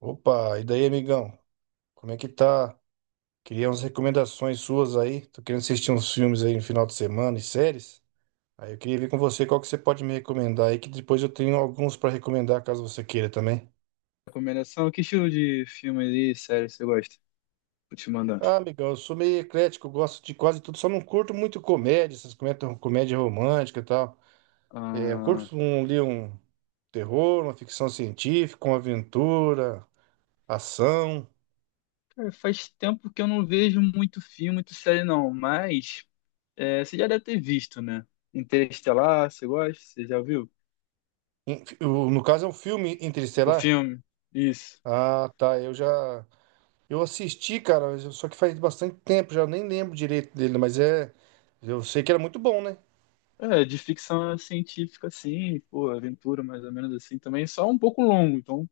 Opa, e daí, amigão? Como é que tá? Queria umas recomendações suas aí. Tô querendo assistir uns filmes aí no final de semana e séries. Aí eu queria ver com você qual que você pode me recomendar aí, que depois eu tenho alguns pra recomendar caso você queira também. Recomendação? Que estilo de filme e série você gosta? Vou te mandar. Ah, amigão, eu sou meio eclético, eu gosto de quase tudo, só não curto muito comédia, essas comédia romântica e tal. É, eu Ah, curto um, ali um terror, uma ficção científica, uma aventura, ação. cara, faz tempo que eu não vejo muito filme, muito série, não. Mas é, você já deve ter visto, né? Interestelar, você gosta? Você já viu? No caso é um filme O interestelar. filme? Isso. Ah, tá, eu já. Eu assisti, cara, só que faz bastante tempo, já nem lembro direito dele, mas é. Eu sei que era muito bom, né? É, de ficção científica, assim, pô, aventura mais ou menos assim também. Só um pouco longo, então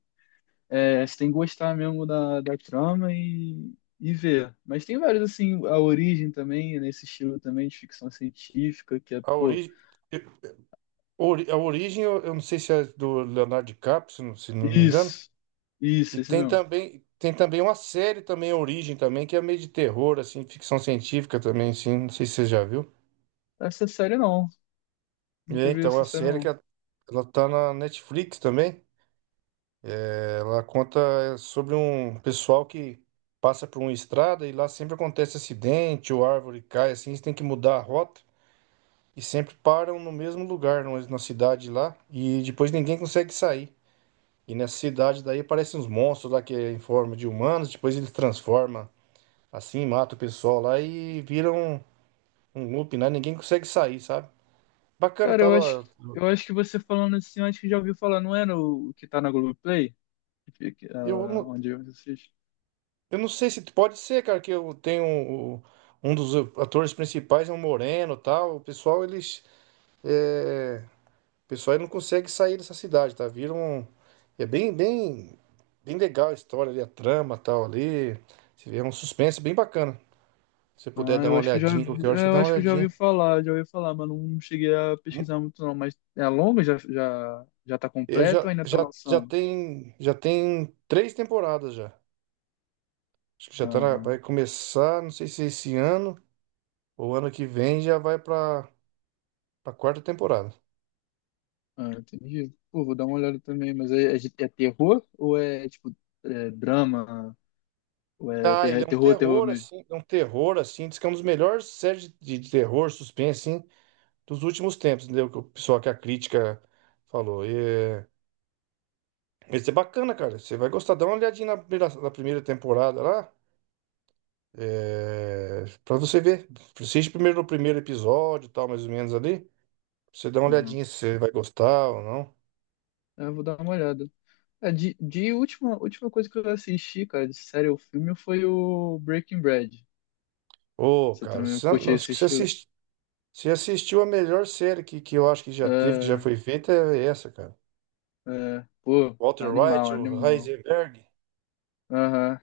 é, você tem que gostar mesmo da trama e ver. Mas tem vários, assim, a origem também, nesse estilo também de ficção científica, que é, A pô. origem, a origem eu não sei se é do Leonardo DiCaprio, se não me engano. Isso, E isso, esse tem mesmo. também, tem também uma série também, a Origem também, que é meio de terror, assim, ficção científica também, assim, não sei se você já viu. Essa série não. E é, Nunca vi então, a essa série série que não. ela tá na Netflix também. Ela conta sobre um pessoal que passa por uma estrada e lá sempre acontece acidente ou árvore cai, assim, eles têm que mudar a rota e sempre param no mesmo lugar, na cidade lá, e depois ninguém consegue sair. E nessa cidade daí aparecem uns monstros lá que é em forma de humanos, depois eles transformam assim, mata o pessoal lá e viram um loop, né? Ninguém consegue sair, sabe? Bacana, Cara, tava. eu acho que você falando assim, eu acho que já ouviu falar, não é no, o que tá na Globoplay? Que fica, Eu, ah, não- onde eu assisto? Eu não sei se pode ser, cara, que eu tenho um dos atores principais é um moreno, e tal. É, o pessoal ele não consegue sair dessa cidade, tá? Vira um é bem bem bem legal a história ali, a trama, tal ali. Você vê, é um suspense bem bacana. Se você puder Ah, dar eu uma acho que eu já, olhadinha, qualquer hora você é, eu dá uma acho que eu olhadinha. Já ouvi falar, mas não cheguei a pesquisar muito não. Mas é longa? Já, já, já tá Eu completo já ou ainda tá já lançando? Já tem três temporadas já. Acho que já tá Ah, vai começar, não sei se é esse ano ou ano que vem já vai pra para quarta temporada. ah, entendi. Pô, vou dar uma olhada também, mas é, é, de- é terror ou é tipo é drama? Ou é Ah, ter- ele é é um terror, terror terror, mesmo? assim, é um terror, assim, diz que é um dos melhores séries de terror, suspense, assim, dos últimos tempos, entendeu? Que o pessoal que a crítica falou. E, é, esse é bacana, cara, você vai gostar, dá uma olhadinha na primeira temporada lá, pra você ver. Assiste primeiro o primeiro episódio, e tal, mais ou menos ali, pra você dá uma Uhum. olhadinha se você vai gostar ou não. Eu vou dar uma olhada. É, de última, última coisa que eu assisti, cara, de série ou filme, foi o Breaking Bad. Ô, Você cara, também curte acho esse que você, estilo? assist- você assistiu a melhor série que eu acho que já teve, que já É, foi feita, é essa, cara. é, pô, Walter White, animal, o animal. Heisenberg. Aham.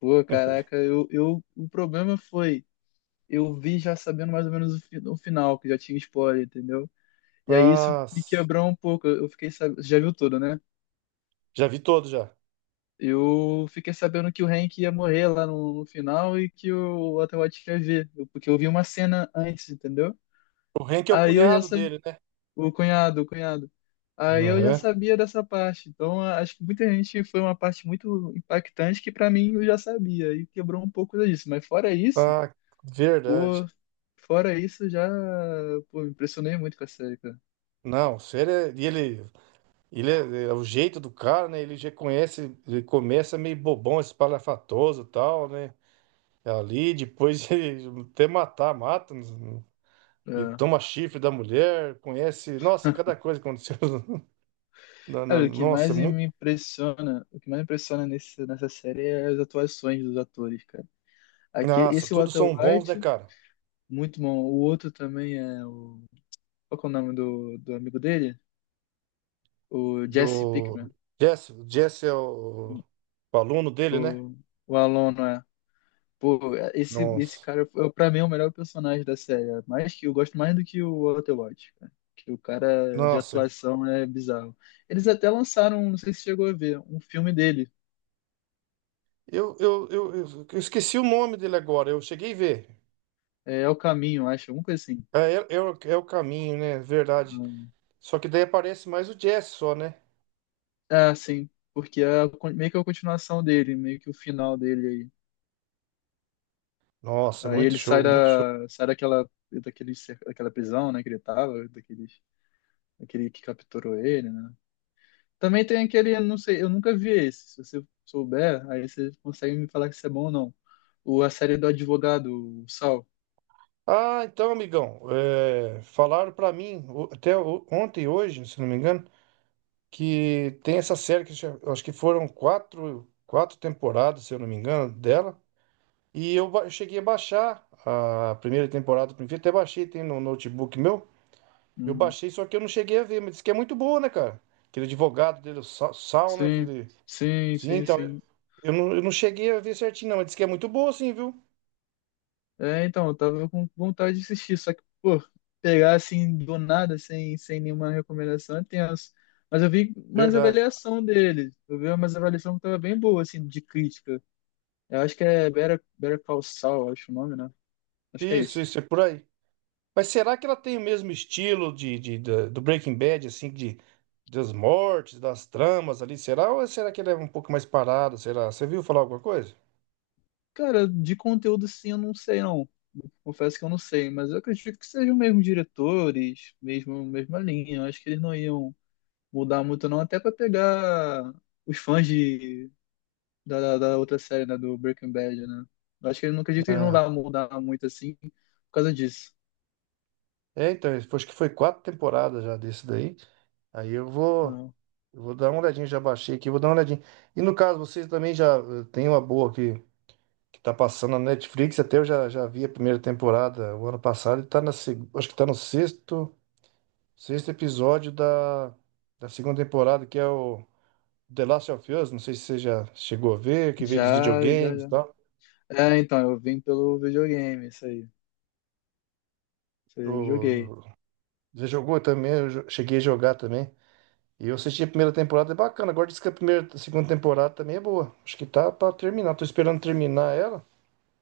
Pô, caraca, eu, o problema foi, eu vi já sabendo mais ou menos o, fi- o final, que já tinha spoiler, entendeu? E aí isso Ah, me quebrou um pouco. Eu fiquei sabendo, já viu tudo, né? já vi todo já. Eu fiquei sabendo que o Hank ia morrer lá no, no final e que o Walter White ia ver, eu- porque eu vi uma cena antes, entendeu? O Hank é o Aí eu já cunhado sabia, dele, né? o cunhado, o cunhado. Aí eu já Aham. sabia dessa parte. Então, a- acho que muita gente foi uma parte muito impactante que pra mim eu já sabia e quebrou um pouco disso. Mas fora isso, Ah, pô, verdade. fora isso já, pô, me impressionei muito com a série, cara. Não, o Sr. E ele é o jeito do cara, né? Ele já conhece, ele começa meio bobão, espalhafatoso e tal, né? Ali, depois ele até matar, mata, né? Ele É. toma chifre da mulher, conhece. Nossa, cada coisa que aconteceu. Cara, o que Nossa, mais muito. me impressiona, o que mais me impressiona nesse, nessa série é as atuações dos atores, cara. Aqui, Nossa, esse todos Walter são bons, né, White, cara? muito bom. O outro também é o, qual que é o nome do, do amigo dele? O Jesse Do Pinkman. Jesse, o Jesse é o aluno dele, né? O, o aluno é. Pô, esse Nossa, cara, é, pra mim, é o melhor personagem da série. É mais que eu gosto mais do que o Walter cara. Que o cara de nossa, atuação é bizarro. Eles até lançaram, não sei se chegou a ver, um filme dele. eu esqueci o nome dele agora, eu cheguei a ver. É, é o Caminho, acho, alguma coisa assim. É o caminho, né? Verdade. Só que daí aparece mais o Jesse só, né? Ah, ah, sim. Porque é a con- meio que a continuação dele, meio que o final dele Nossa, aí. Aí muito ele sai show, muito show. da, sai daquela, daquele, cer- daquela prisão, né, que ele tava, daquele, daquele que capturou ele, né? Também tem aquele, não sei, eu nunca vi esse. Se você souber, aí você consegue me falar se é bom ou não. O, a série do advogado, o Sal. Ah, então, amigão, falaram pra mim, ontem e hoje, se não me engano, que tem essa série eu acho que foram quatro temporadas, se eu não me engano, dela. E eu cheguei a baixar a primeira temporada, até baixei, tem no notebook meu. Eu Uhum. baixei, só que eu não cheguei a ver, mas disse que é muito boa, né, cara? Aquele advogado dele, o Sal, né? Sim, Aquele... sim, Sim, sim, então, eu sim. eu não, eu não cheguei a ver certinho, não, mas disse que é muito boa, sim, viu? É, então, eu tava com vontade de assistir, só que, pô, pegar assim do nada, sem, sem nenhuma recomendação, é tenso. Mas eu vi umas Verdade. avaliação dele. Eu vi umas avaliação que tava bem boa, assim, de crítica. Eu acho que é Better, Better Call Saul, acho o nome, né? Acho que é Isso, isso. isso, é por aí. Mas será que ela tem o mesmo estilo do Breaking Bad, assim, das mortes, das tramas ali? Será? Ou será que ela é um pouco mais parada? Será? Você viu falar alguma coisa? Cara, de conteúdo, sim, eu não sei, não. Confesso que eu não sei, mas eu acredito que sejam mesmo diretores, mesmo mesma linha. Eu acho que eles não iam mudar muito não, até para pegar os fãs de, da da outra série, né, do Breaking Bad, né? Eu acho que eu não acredito que eles não Ah, vão mudar muito assim por causa disso. Então, acho que foi 4 temporadas já desse daí. Aí eu vou, Não. eu vou dar uma olhadinha, já baixei aqui, vou dar uma olhadinha. E no caso, vocês também já tem uma boa que tá passando na Netflix, até eu já vi a primeira temporada o ano passado, e tá acho que tá no sexto episódio da segunda temporada, que é o The Last of Us, não sei se você já chegou a ver, que veio dos Já, já, videogames e já. tal. É, então, eu vim pelo videogame, isso aí. Isso aí eu joguei. O, você jogou também, cheguei a jogar também. E eu assisti a primeira temporada, é bacana. Agora diz que a primeira, a segunda temporada também é boa. Acho que tá pra terminar. Tô esperando terminar ela.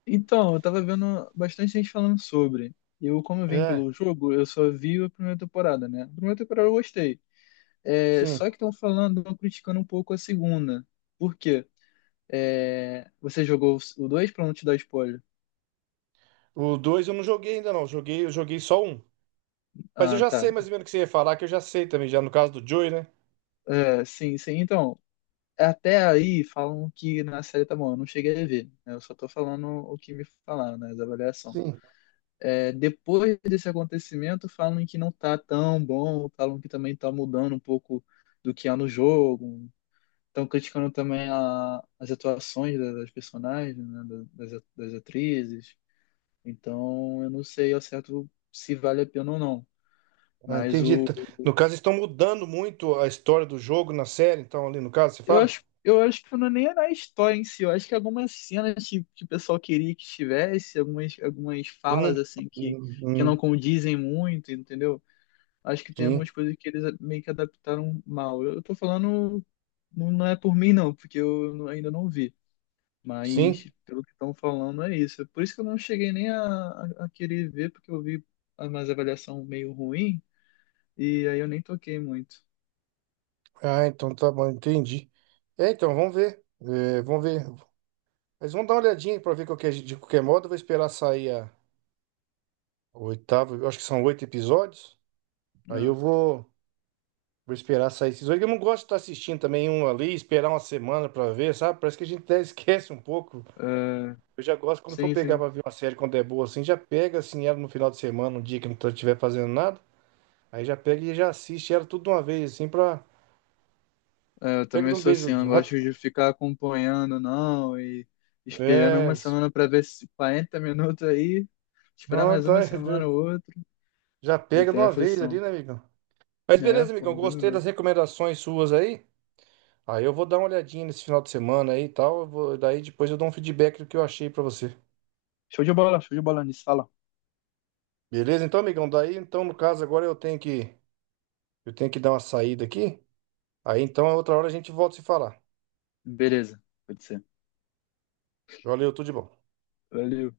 Então, eu tava vendo bastante gente falando sobre. Eu, como eu vim É, pelo jogo, eu só vi a primeira temporada, né? A primeira temporada eu gostei. É, sim. só que estão falando, estão criticando um pouco a segunda. Por quê? É, você jogou o 2 para não te dar spoiler? O dois eu não joguei ainda não, eu joguei só um. Mas eu Ah, já sei tá. mais ou menos o que você ia falar, que eu já sei também, já no caso do Joey, né? É, sim, sim. Então, até aí falam que na série tá bom, eu não cheguei a ver, né? Eu só tô falando o que me falaram, né? As avaliações. Sim, É, depois desse acontecimento, falam que não tá tão bom, falam que também tá mudando um pouco do que há no jogo. Estão criticando também a- as atuações da- das personagens, né? Da- Das, das atrizes. Então, eu não sei ao certo se vale a pena ou não. ah, Mas entendi. o. No caso, estão mudando muito a história do jogo na série, então ali no caso, você fala? Eu acho que não é nem na história em si. Eu acho que algumas cenas que o pessoal queria que tivesse, algumas, algumas E não. falas assim e não- que hum, não condizem muito, entendeu? Acho que tem Sim, algumas coisas que eles meio que adaptaram mal. Eu tô falando, não não é por mim, não, porque eu não- ainda não vi. sim. Mas pelo que estão falando é isso. Por isso que eu não cheguei nem a querer ver, porque eu vi mais avaliação meio ruim. E aí eu nem toquei muito. Ah, então tá bom, entendi. É, então, vamos ver. É, vamos ver. Mas vamos dar uma olhadinha pra ver de qualquer modo. Eu vou esperar sair a o oitavo, eu acho que são 8 episódios. Aí eu vou. Vou esperar sair esses oito. Eu não gosto de estar assistindo também um ali, esperar uma semana pra ver, sabe? Parece que a gente até esquece um pouco. É, é, Eu já gosto quando for sim, pegar sim. pra ver uma série quando é boa assim, já pega assim ela no final de semana, um dia que não estiver fazendo nada. Aí já pega e já assiste ela tudo de uma vez, assim, pra. É, eu Pega de também um sou assim, beijo. eu não gosto de ficar acompanhando, não, e esperando É. uma isso. semana para ver se 40 minutos aí, esperar Não, mais tá. uma semana ou outra. Já Eu pega de tenho uma vez ali, aflição. né, amigão? Mas É, beleza, pô, amigão. bem Gostei melhor. das recomendações suas aí. Aí eu vou dar uma olhadinha nesse final de semana aí e tal. Daí depois eu dou um feedback do que eu achei pra você. Show de bola nisso, fala. Beleza? Então, amigão, daí, então, no caso, agora eu tenho que dar uma saída aqui. Aí, então, a outra hora a gente volta a se falar. Beleza, pode ser. Valeu, tudo de bom. Valeu.